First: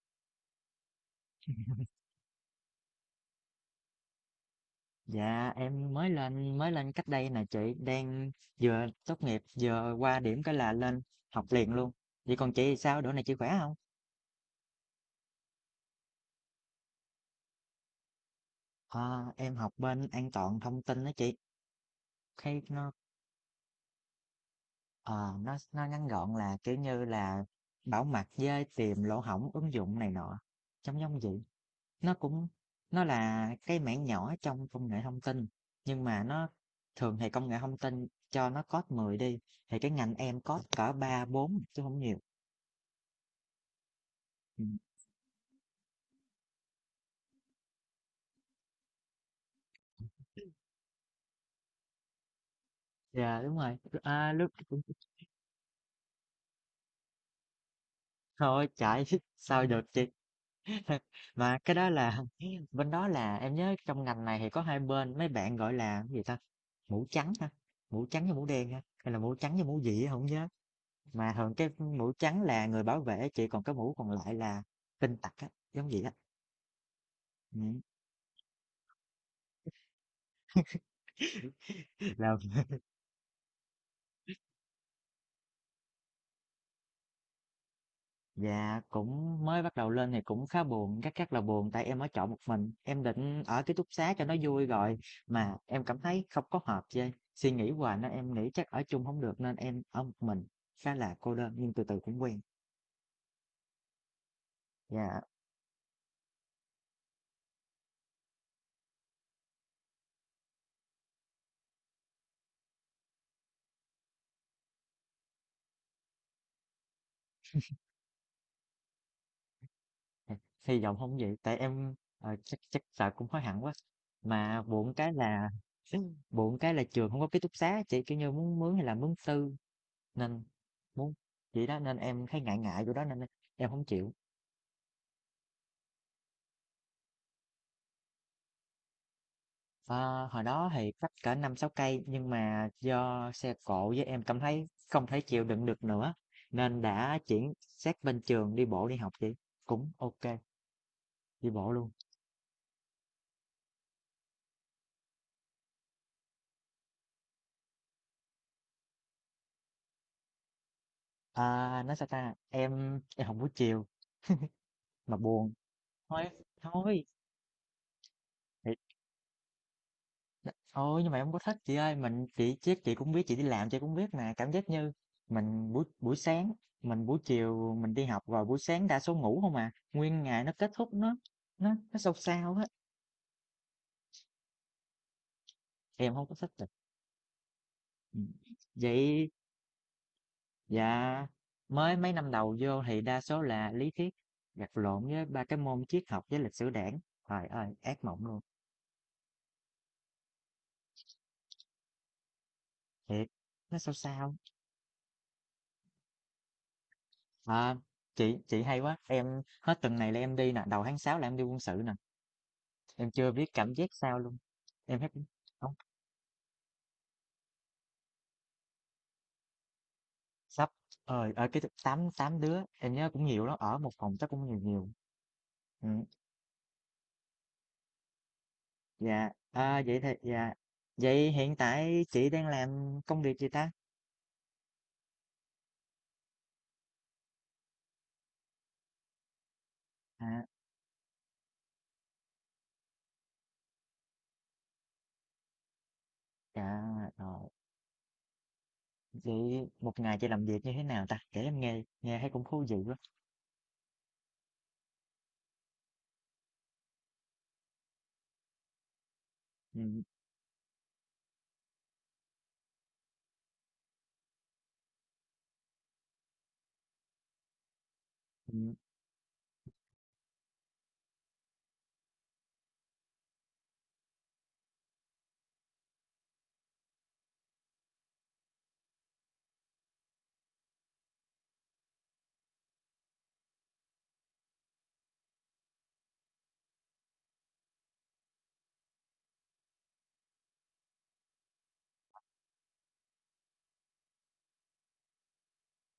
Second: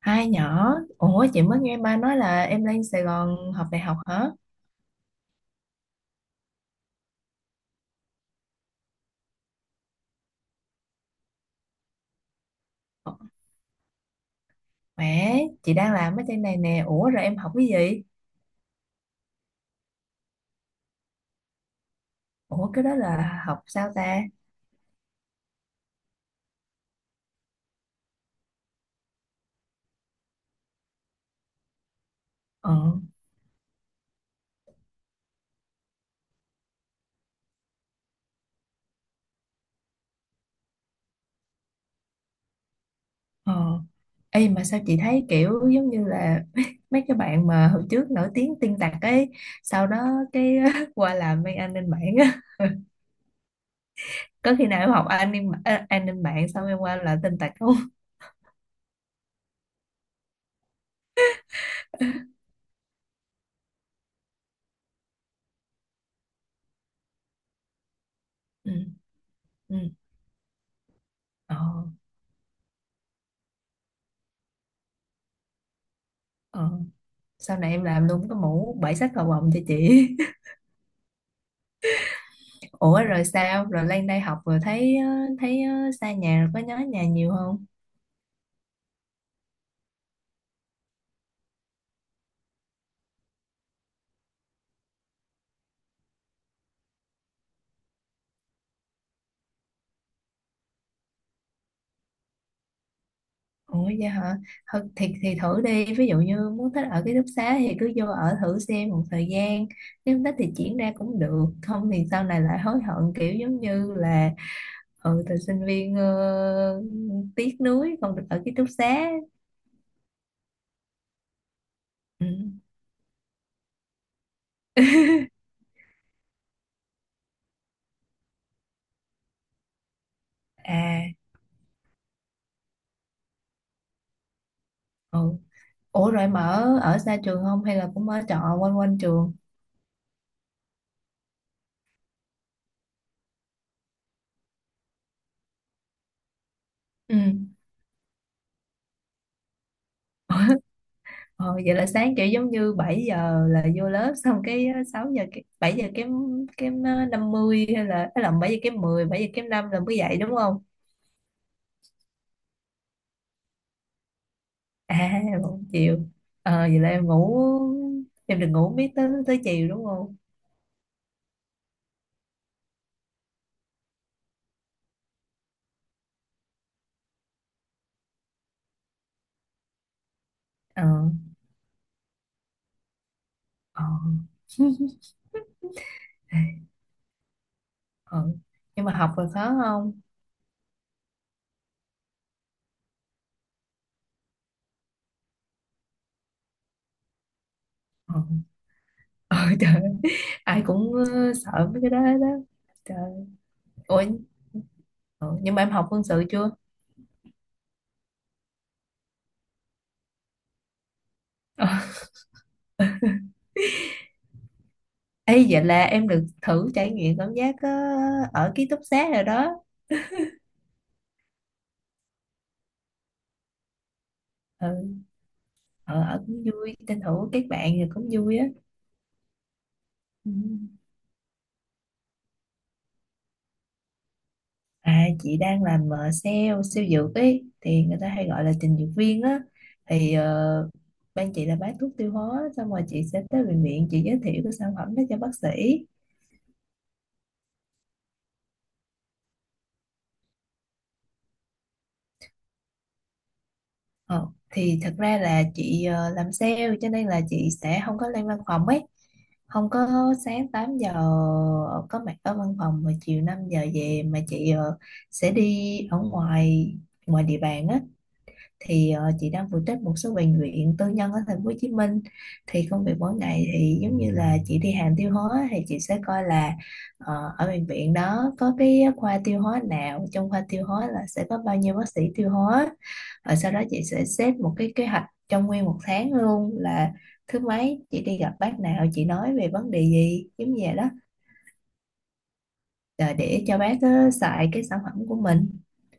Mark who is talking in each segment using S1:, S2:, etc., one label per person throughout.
S1: Hai nhỏ, ủa chị mới nghe ba nói là em lên Sài Gòn học đại học hả?
S2: Dạ em mới lên cách đây nè chị đang vừa tốt nghiệp vừa qua điểm cái là lên học liền luôn. Vậy còn chị thì sao? Đỗ này chị khỏe không?
S1: Mẹ, chị đang làm ở trên này nè, ủa rồi em học cái gì?
S2: Ờ, em học bên an toàn thông tin đó chị. Khi
S1: Ủa cái
S2: nó
S1: đó là học sao ta?
S2: ờ, nó ngắn gọn là kiểu như là bảo mật với tìm lỗ hổng ứng dụng này nọ. Trong giống giống vậy. Nó cũng
S1: Ờ,
S2: nó là cái mảng nhỏ trong công nghệ thông tin nhưng mà thường thì công nghệ thông tin cho nó code 10 đi thì cái ngành em code cỡ 3 4 chứ không nhiều.
S1: ờ. Ê
S2: Ừ.
S1: mà sao chị thấy kiểu giống như là mấy cái bạn mà hồi trước nổi tiếng tin tặc ấy, sau đó cái qua làm bên an ninh mạng á.
S2: Dạ đúng rồi, à, lúc
S1: Có
S2: đó
S1: khi
S2: cũng
S1: nào em học an ninh mạng xong em qua làm tin tặc không?
S2: thôi chạy sao được chị mà cái đó là bên đó là em nhớ trong ngành này thì có hai bên mấy bạn gọi là cái gì ta mũ trắng ha mũ trắng với mũ đen
S1: Ừ,
S2: ha hay là mũ trắng với
S1: ừ,
S2: mũ gì á, không nhớ mà thường
S1: ờ,
S2: cái mũ trắng là người bảo vệ chị còn cái mũ còn lại là tin tặc á giống vậy á
S1: ờ. Sau này
S2: ừ.
S1: em làm luôn cái mũ bảy sắc cầu vồng cho chị.
S2: Là
S1: Ủa rồi sao? Rồi lên đây học rồi thấy xa nhà rồi có nhớ nhà nhiều không?
S2: dạ cũng mới bắt đầu lên thì cũng khá buồn, rất rất là buồn tại em ở trọ một mình, em định ở ký túc xá cho nó vui rồi mà em cảm thấy không có hợp với suy nghĩ hoài nên em nghĩ chắc ở chung không được nên em ở một mình khá là cô đơn nhưng từ từ cũng quen.
S1: Ủa vậy hả? Thôi, Thì
S2: Dạ
S1: thì thử đi, ví dụ như muốn thích ở ký túc xá thì cứ vô ở thử xem một thời gian. Nếu không thích thì chuyển ra cũng được, không thì sau này lại hối hận kiểu giống như là từ sinh viên tiếc nuối không được ở ký túc xá.
S2: hy vọng không vậy tại em
S1: Ừ.
S2: chắc chắc sợ cũng hối hận quá. Mà buồn cái là buồn cái là trường không có ký túc xá chị kiểu như muốn mướn hay là mướn tư nên
S1: À,
S2: muốn vậy đó nên em thấy ngại ngại chỗ đó nên em không chịu.
S1: ừ. Ủa rồi mà ở ở xa trường không hay là cũng ở trọ quanh quanh trường?
S2: Ờ, hồi đó thì cắt cỡ 5-6 cây nhưng mà do xe cộ với em cảm thấy không thể chịu đựng được nữa nên
S1: Ừ.
S2: đã chuyển sát bên trường đi bộ đi học chị cũng ok đi
S1: Ờ,
S2: bộ
S1: vậy là
S2: luôn
S1: sáng kiểu giống như 7 giờ là vô lớp, xong cái 6 giờ cái 7 giờ kém kém 50 hay là 7 giờ kém năm là mới dậy đúng không?
S2: à, nói sao ta em học buổi chiều
S1: À,
S2: mà buồn
S1: một chiều.
S2: thôi
S1: Ờ vậy là
S2: thôi
S1: em ngủ em được ngủ
S2: thì,
S1: miết tới tới chiều đúng không?
S2: thôi nhưng mà em không có thích chị ơi mình chị chứ chị cũng biết chị đi làm chị cũng biết mà cảm giác như mình buổi buổi sáng mình buổi chiều mình đi học rồi buổi sáng đa số ngủ không à nguyên ngày nó kết
S1: Ờ
S2: thúc nó sâu sao á
S1: ờ
S2: em không có
S1: ê,
S2: thích.
S1: ờ
S2: Ừm,
S1: nhưng mà học là
S2: vậy
S1: khó không?
S2: dạ mới mấy năm đầu vô thì đa số là lý thuyết gặt lộn với ba cái môn triết học với lịch sử đảng trời ơi ác
S1: Ờ
S2: mộng luôn
S1: ờ trời ơi, ai cũng sợ mấy cái đó đó. Trời
S2: thiệt nó sao
S1: ơi.
S2: sao
S1: Ủa nhưng mà em học quân sự chưa?
S2: à, chị hay quá em hết tuần này là em đi nè đầu tháng 6 là em đi quân sự nè em chưa biết cảm giác sao luôn em hết
S1: Ê, vậy
S2: không
S1: là em được thử trải nghiệm cảm giác ở ký túc xá rồi đó.
S2: sắp ở cái 88 đứa em nhớ cũng nhiều đó ở một phòng chắc cũng nhiều
S1: ừ,
S2: nhiều ừ,
S1: ở cũng vui, tranh thủ kết bạn rồi cũng vui á.
S2: dạ à, vậy thì
S1: Ừ.
S2: dạ vậy hiện tại chị đang làm công việc gì ta
S1: À, chị đang làm sale sale dược ấy thì người ta hay gọi là trình dược viên á. Thì
S2: à
S1: ban chị là bán thuốc tiêu hóa, xong rồi chị sẽ tới bệnh viện chị giới thiệu cái sản phẩm đó cho bác sĩ.
S2: À, rồi. Vậy một ngày chị làm việc như thế nào ta? Kể em nghe, nghe thấy cũng thú vị quá.
S1: Ờ, thì thật ra là chị làm sale cho nên là chị sẽ không có lên văn phòng ấy, không
S2: Ừ,
S1: có sáng 8 giờ có mặt ở văn phòng mà chiều 5 giờ về, mà chị sẽ đi ở ngoài ngoài địa bàn á.
S2: ừ.
S1: Thì chị đang phụ trách một số bệnh viện tư nhân ở thành phố Hồ Chí Minh. Thì công việc mỗi ngày thì giống như là chị đi hàng tiêu hóa thì chị sẽ coi là ở bệnh viện đó có cái khoa tiêu hóa nào, trong khoa tiêu hóa là sẽ có bao nhiêu bác sĩ tiêu hóa, rồi sau đó chị sẽ xếp một cái kế hoạch trong nguyên một tháng luôn, là thứ mấy chị đi gặp bác nào, chị nói về vấn đề gì, giống như vậy đó. Ờ, để cho bác xài cái sản phẩm của mình,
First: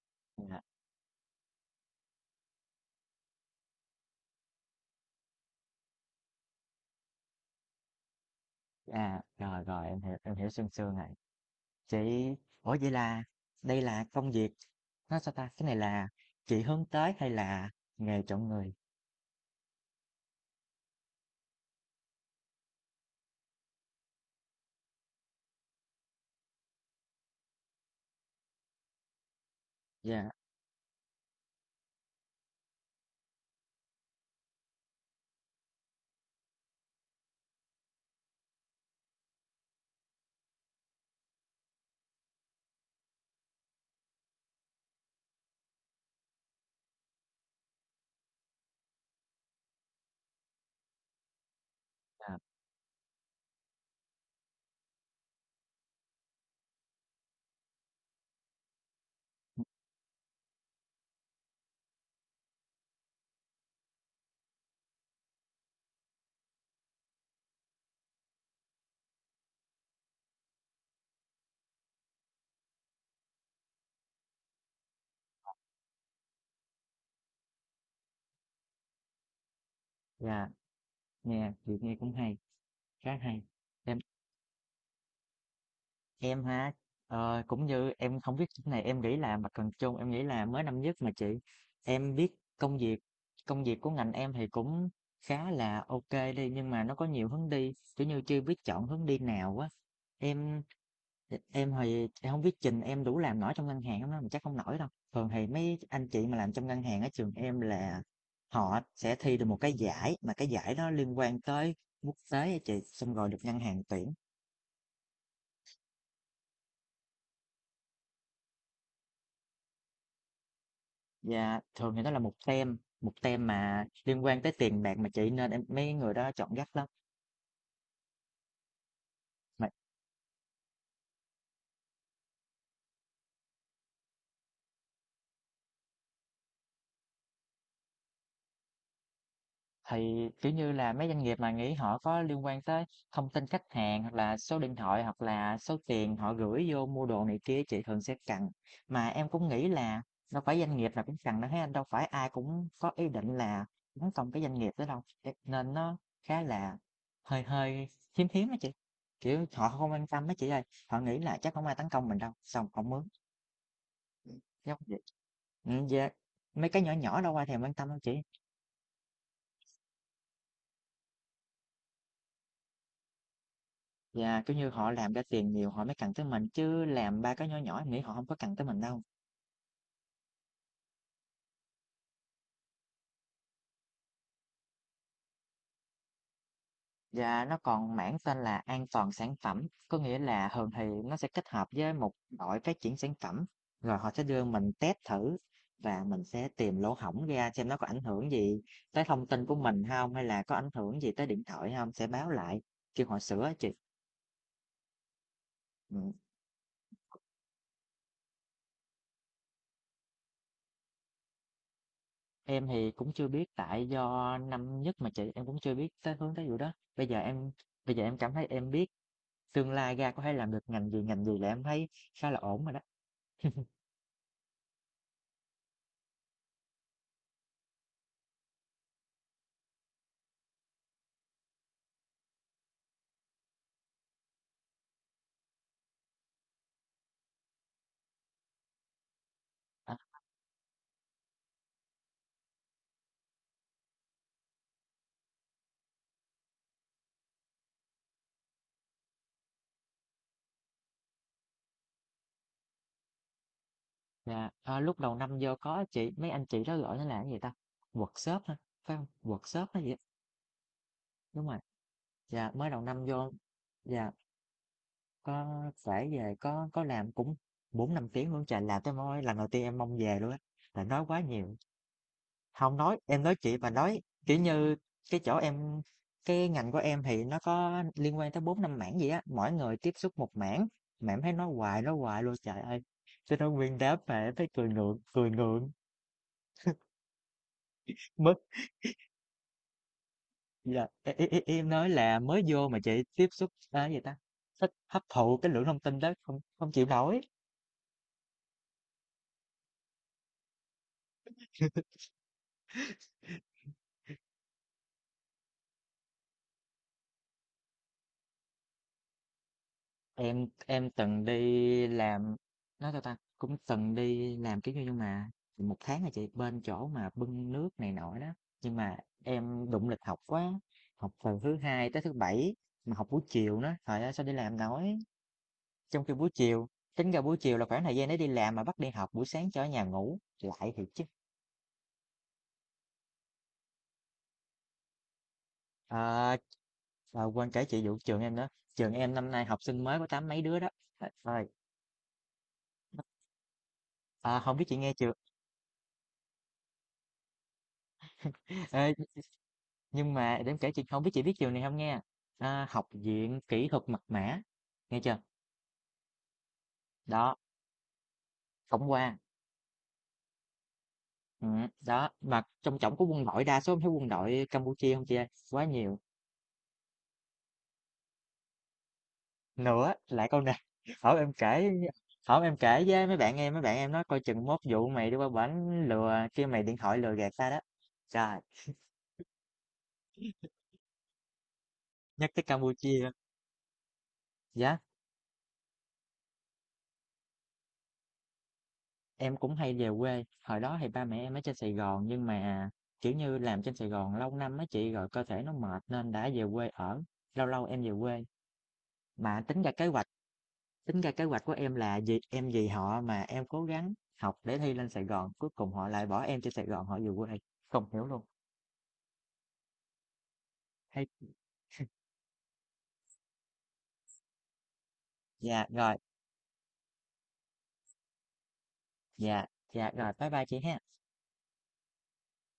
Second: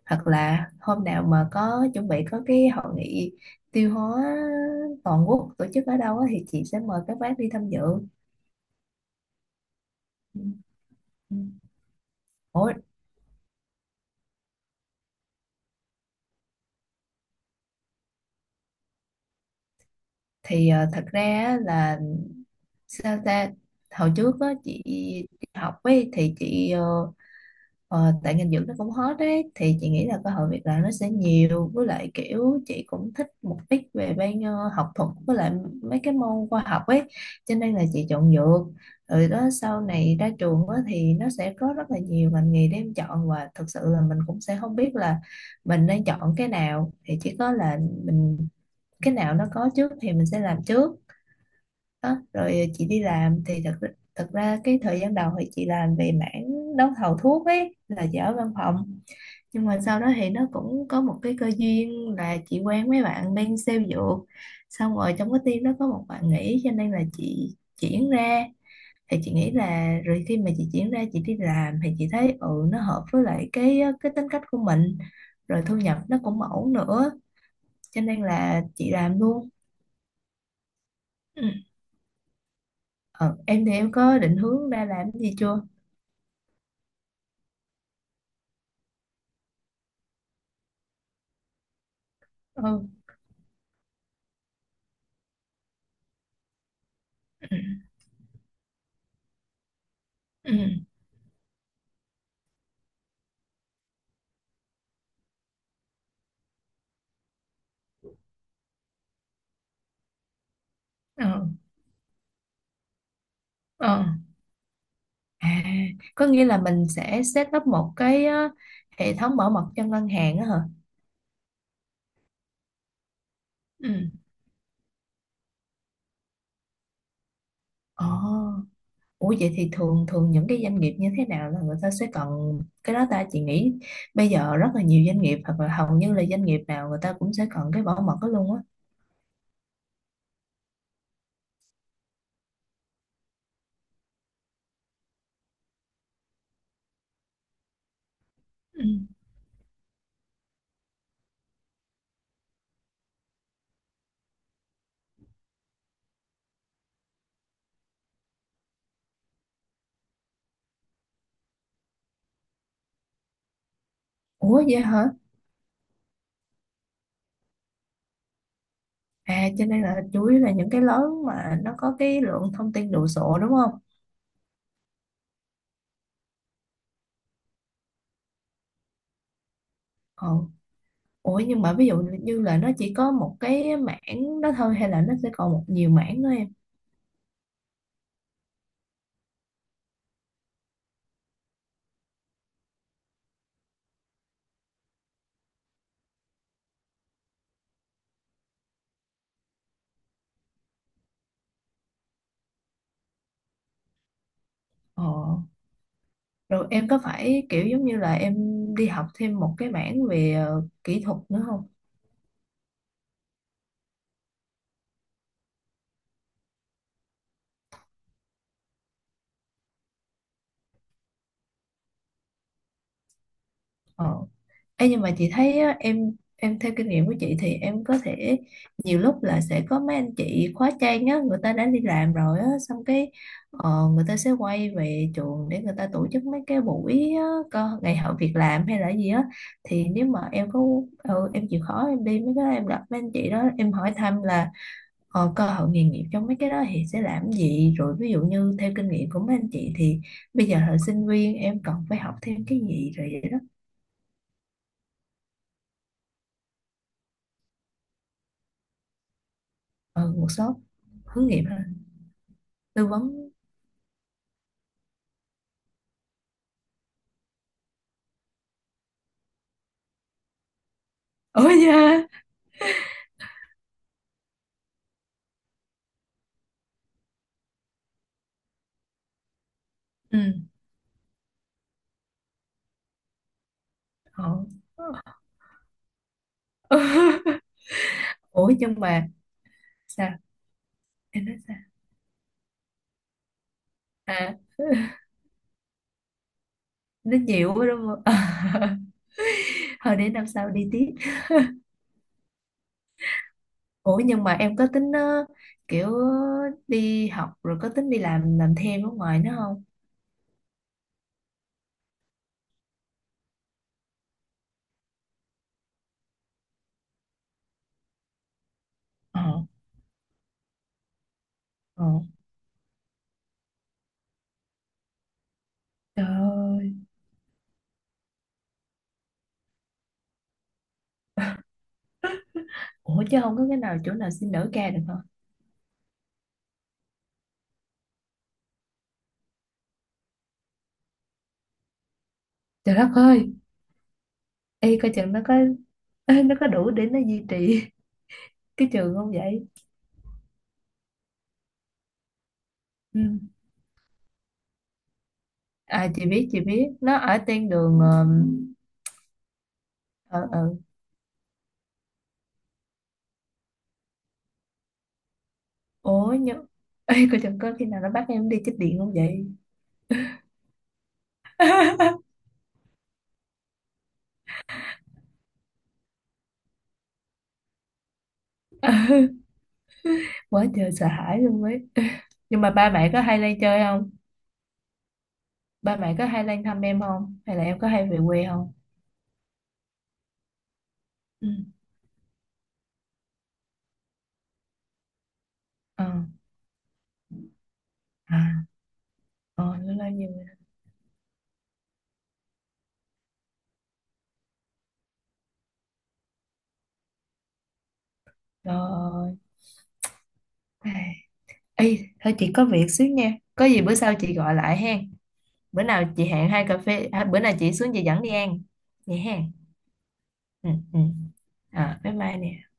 S1: hoặc
S2: ừ. À,
S1: là hôm nào mà có chuẩn bị có cái hội nghị tiêu hóa toàn quốc tổ chức ở đâu á, thì chị sẽ mời các bác đi tham dự.
S2: à, rồi rồi em
S1: Ừ.
S2: hiểu sương sương này.
S1: Ừ.
S2: Chị,
S1: Ủa,
S2: ủa vậy là đây là công việc nó sao ta? Cái này là chị hướng tới hay là nghề chọn người?
S1: thì thật ra á là sao ta, hồi trước á, chị đi học ấy, thì chị tại ngành dưỡng nó cũng hot đấy, thì chị nghĩ là
S2: Dạ,
S1: cơ hội việc làm nó sẽ nhiều, với lại kiểu chị cũng thích một ít về bên học thuật với lại mấy cái môn khoa học ấy, cho nên là chị chọn dược. Rồi đó sau này ra trường á, thì nó sẽ có rất là nhiều ngành nghề để em chọn, và thực sự là mình cũng sẽ không biết là mình nên chọn cái nào, thì chỉ có là mình cái nào nó có trước thì mình sẽ làm trước. Đó
S2: à,
S1: rồi chị đi làm thì thật thật ra cái thời gian đầu thì chị làm về mảng đấu thầu thuốc ấy là chị ở văn phòng. Nhưng mà sau đó thì nó cũng có một cái cơ duyên là chị quen mấy bạn bên sale dược, xong rồi trong cái team đó có một bạn nghỉ cho nên là chị chuyển ra. Thì chị nghĩ là rồi khi mà chị chuyển ra chị đi làm thì chị thấy nó hợp với lại cái tính cách của mình, rồi thu nhập nó cũng ổn nữa, cho nên là chị làm luôn.
S2: dạ,
S1: Ừ.
S2: nghe chị nghe cũng hay, khá
S1: Ờ,
S2: hay.
S1: em thì em
S2: Em
S1: có định hướng ra làm cái gì chưa?
S2: Em ha, cũng như em không biết chỗ này em nghĩ là mặt bằng chung em nghĩ là mới năm nhất mà chị em biết công
S1: Ừ,
S2: việc công việc của ngành em thì cũng khá là ok đi nhưng mà nó có nhiều hướng đi kiểu như chưa biết chọn hướng đi nào á
S1: ừ,
S2: em em thì em không biết trình em đủ làm nổi trong ngân hàng không đó mà chắc không nổi đâu thường thì mấy anh chị mà làm trong ngân hàng ở trường em là họ sẽ thi được một cái giải mà cái giải đó liên
S1: ừ,
S2: quan tới quốc tế á chị xong rồi được ngân hàng
S1: ừ.
S2: tuyển.
S1: À, có nghĩa là mình sẽ set up một cái hệ thống bảo mật cho ngân hàng á hả?
S2: Dạ, thường thì đó là một tem mà
S1: Ừ.
S2: liên quan tới tiền bạc mà chị, nên em mấy người đó chọn gắt lắm.
S1: Ồ. Ủa vậy
S2: Mà
S1: thì thường thường những cái doanh nghiệp như thế nào là người ta sẽ cần cái đó ta, chị nghĩ bây giờ rất là nhiều doanh nghiệp hoặc là hầu như là doanh nghiệp nào người ta cũng sẽ cần cái bảo mật đó luôn á.
S2: thì kiểu như là mấy doanh nghiệp mà nghĩ họ có liên quan tới thông tin khách hàng hoặc là số điện thoại hoặc là số tiền họ gửi vô mua đồ này kia chị thường sẽ cần.
S1: Ừ.
S2: Mà em cũng nghĩ là đâu phải doanh nghiệp nào cũng cần đâu thấy anh đâu phải ai cũng có ý định là tấn công cái doanh nghiệp đó đâu. Thế nên nó khá là hơi hơi hiếm hiếm đó chị. Kiểu họ không quan tâm đó chị ơi, họ nghĩ là chắc không ai tấn công mình đâu, xong không mướn. Ừm,
S1: Ủa
S2: giống
S1: vậy
S2: vậy.
S1: hả?
S2: Dạ, mấy cái nhỏ nhỏ đâu ai thèm quan tâm đâu chị.
S1: À, cho nên là chủ yếu là những cái lớn mà nó có cái lượng thông tin đồ sộ đúng không?
S2: Dạ, kiểu như, họ làm ra tiền nhiều họ mới cần tới mình, chứ làm ba cái nhỏ nhỏ em nghĩ họ không có cần tới mình đâu.
S1: Ừ. Ủa nhưng mà ví dụ như là nó chỉ có một cái mảng đó thôi hay là nó sẽ còn một nhiều mảng nữa em?
S2: Dạ, nó còn mảng tên là an toàn sản phẩm, có nghĩa là thường thì nó sẽ kết hợp với một đội phát triển sản phẩm, rồi họ sẽ đưa mình test thử và mình sẽ tìm lỗ hổng ra xem nó có ảnh hưởng gì tới thông tin của mình không hay là có ảnh hưởng gì tới điện thoại không, sẽ báo lại, kêu họ sửa á chị.
S1: Ờ.
S2: Ừm.
S1: Rồi em có phải kiểu giống như là em đi học thêm một cái mảng về kỹ thuật nữa không?
S2: Em thì cũng chưa biết tại do năm nhất mà chị em cũng chưa biết tới hướng tới vụ đó. Bây giờ em bây giờ em cảm thấy em biết tương lai ra có thể làm được ngành gì là em thấy khá là ổn rồi đó.
S1: Ờ. Ê, nhưng mà chị thấy á, em theo kinh nghiệm của chị thì em có thể nhiều lúc là sẽ có mấy anh chị khóa trang á, người ta đã đi làm rồi á, xong cái người ta sẽ quay về trường để người ta tổ chức mấy cái buổi á, ngày hội việc làm hay là gì á. Thì
S2: À,
S1: nếu mà em có em chịu khó em đi mấy cái đó, em gặp mấy anh chị đó em hỏi thăm là cơ hội nghề nghiệp trong mấy cái đó thì sẽ làm gì, rồi ví dụ như theo kinh nghiệm của mấy anh chị thì bây giờ là sinh viên em cần phải học thêm cái gì, rồi vậy đó.
S2: dạ. Ờ, lúc đầu năm vô có chị mấy anh chị đó gọi nó là cái gì ta? Workshop hả? Phải không? Workshop hay gì? Á?
S1: Ừ, workshop hướng nghiệp
S2: Đúng rồi.
S1: hả?
S2: Dạ mới đầu
S1: Tư
S2: năm
S1: vấn.
S2: vô dạ có phải về có làm cũng 4-5 tiếng luôn trời làm tới môi lần đầu tiên em mong về luôn á. Là nói quá
S1: Ủa
S2: nhiều.
S1: da.
S2: Không nói, em nói chị bà nói, kiểu như, cái chỗ em cái ngành của em thì nó có liên quan tới bốn năm mảng gì á, mỗi người tiếp xúc
S1: Ừ,
S2: một mảng, mà em thấy nói hoài luôn, trời ơi! Cho nên nguyên đám mà em
S1: họ.
S2: thấy cười ngượng, mất
S1: Ủa nhưng mà sao
S2: là e e
S1: em nói
S2: e
S1: sao,
S2: em nói là mới vô mà chị tiếp xúc, a, cái gì ta,
S1: à
S2: thích hấp thụ cái lượng thông tin đó không không chịu
S1: nó
S2: nổi.
S1: nhiều quá đúng không? Thôi để năm sau đi tiếp. Ủa nhưng mà em có tính kiểu đi học rồi có tính đi làm thêm ở ngoài nữa không?
S2: Em từng đi làm nói sao ta cũng từng đi làm kiểu như nhưng mà một tháng là chị bên chỗ mà bưng nước này nọ đó nhưng mà
S1: ờ
S2: em đụng lịch học quá học từ thứ
S1: ờ
S2: hai tới thứ bảy mà học buổi chiều nữa trời ơi sao đi làm nổi trong
S1: trời
S2: khi buổi chiều
S1: ơi.
S2: tính ra buổi chiều là khoảng thời gian để đi làm mà bắt đi học buổi sáng cho ở nhà ngủ lại thì chứ
S1: Ủa chứ không có cái nào chỗ nào xin đỡ ca được hả?
S2: à, à, quên kể chị vụ trường em nữa trường em năm nay học sinh mới có tám mấy đứa đó. Trời
S1: Trời đất ơi.
S2: à, không biết chị
S1: Y coi
S2: nghe chưa.
S1: chừng nó có nó có đủ để nó duy trì cái
S2: Ê,
S1: trường không vậy?
S2: nhưng mà để em kể chị, không biết chị biết trường này không nha, a, Học
S1: Ừ.
S2: viện Kỹ thuật Mật mã, nghe chưa?
S1: À, chị biết nó ở
S2: Đó,
S1: tên đường
S2: tổng quan,
S1: ở ở.
S2: đó, mà trong trỏng của quân đội, đa số em thấy quân đội Campuchia không chị ơi, quá nhiều.
S1: Ối nhớ. Ê, cô chẳng có khi nào nó bắt em đi chích điện không vậy?
S2: Nữa lại câu này hổm em kể hổm em kể với mấy bạn em nói coi chừng mốt vụ mày đi qua bển lừa kêu mày điện thoại lừa gạt ta đó. Trời,
S1: Quá trời sợ hãi luôn ấy.
S2: nhắc
S1: Nhưng
S2: tới
S1: mà ba mẹ có
S2: Campuchia,
S1: hay lên chơi không?
S2: yeah.
S1: Ba mẹ có hay lên thăm em không hay là em có hay về quê không?
S2: Em cũng hay về quê, hồi đó thì ba mẹ
S1: Ừ.
S2: em ở trên Sài Gòn nhưng mà, kiểu như, làm trên Sài Gòn lâu năm á chị rồi cơ thể nó mệt
S1: Ờ.
S2: nên đã về quê ở, lâu lâu em về quê.
S1: À.
S2: Mà
S1: ờ
S2: tính ra
S1: nó
S2: kế
S1: nói
S2: hoạch,
S1: nhiều rồi.
S2: tính ra kế hoạch của em là gì? Em vì họ mà em cố gắng học để thi lên Sài Gòn, cuối cùng họ lại bỏ em trên Sài Gòn họ về quê. Không hiểu luôn. Hay.
S1: Ê, thôi chị có việc xíu nha, có gì bữa sau chị gọi lại hen. Bữa
S2: Dạ
S1: nào
S2: rồi,
S1: chị hẹn hai cà phê, à bữa nào chị xuống chị dẫn đi ăn vậy hen.
S2: dạ, dạ rồi, bye bye
S1: Ừ,
S2: chị ha.
S1: ừ. À, bye bye nè.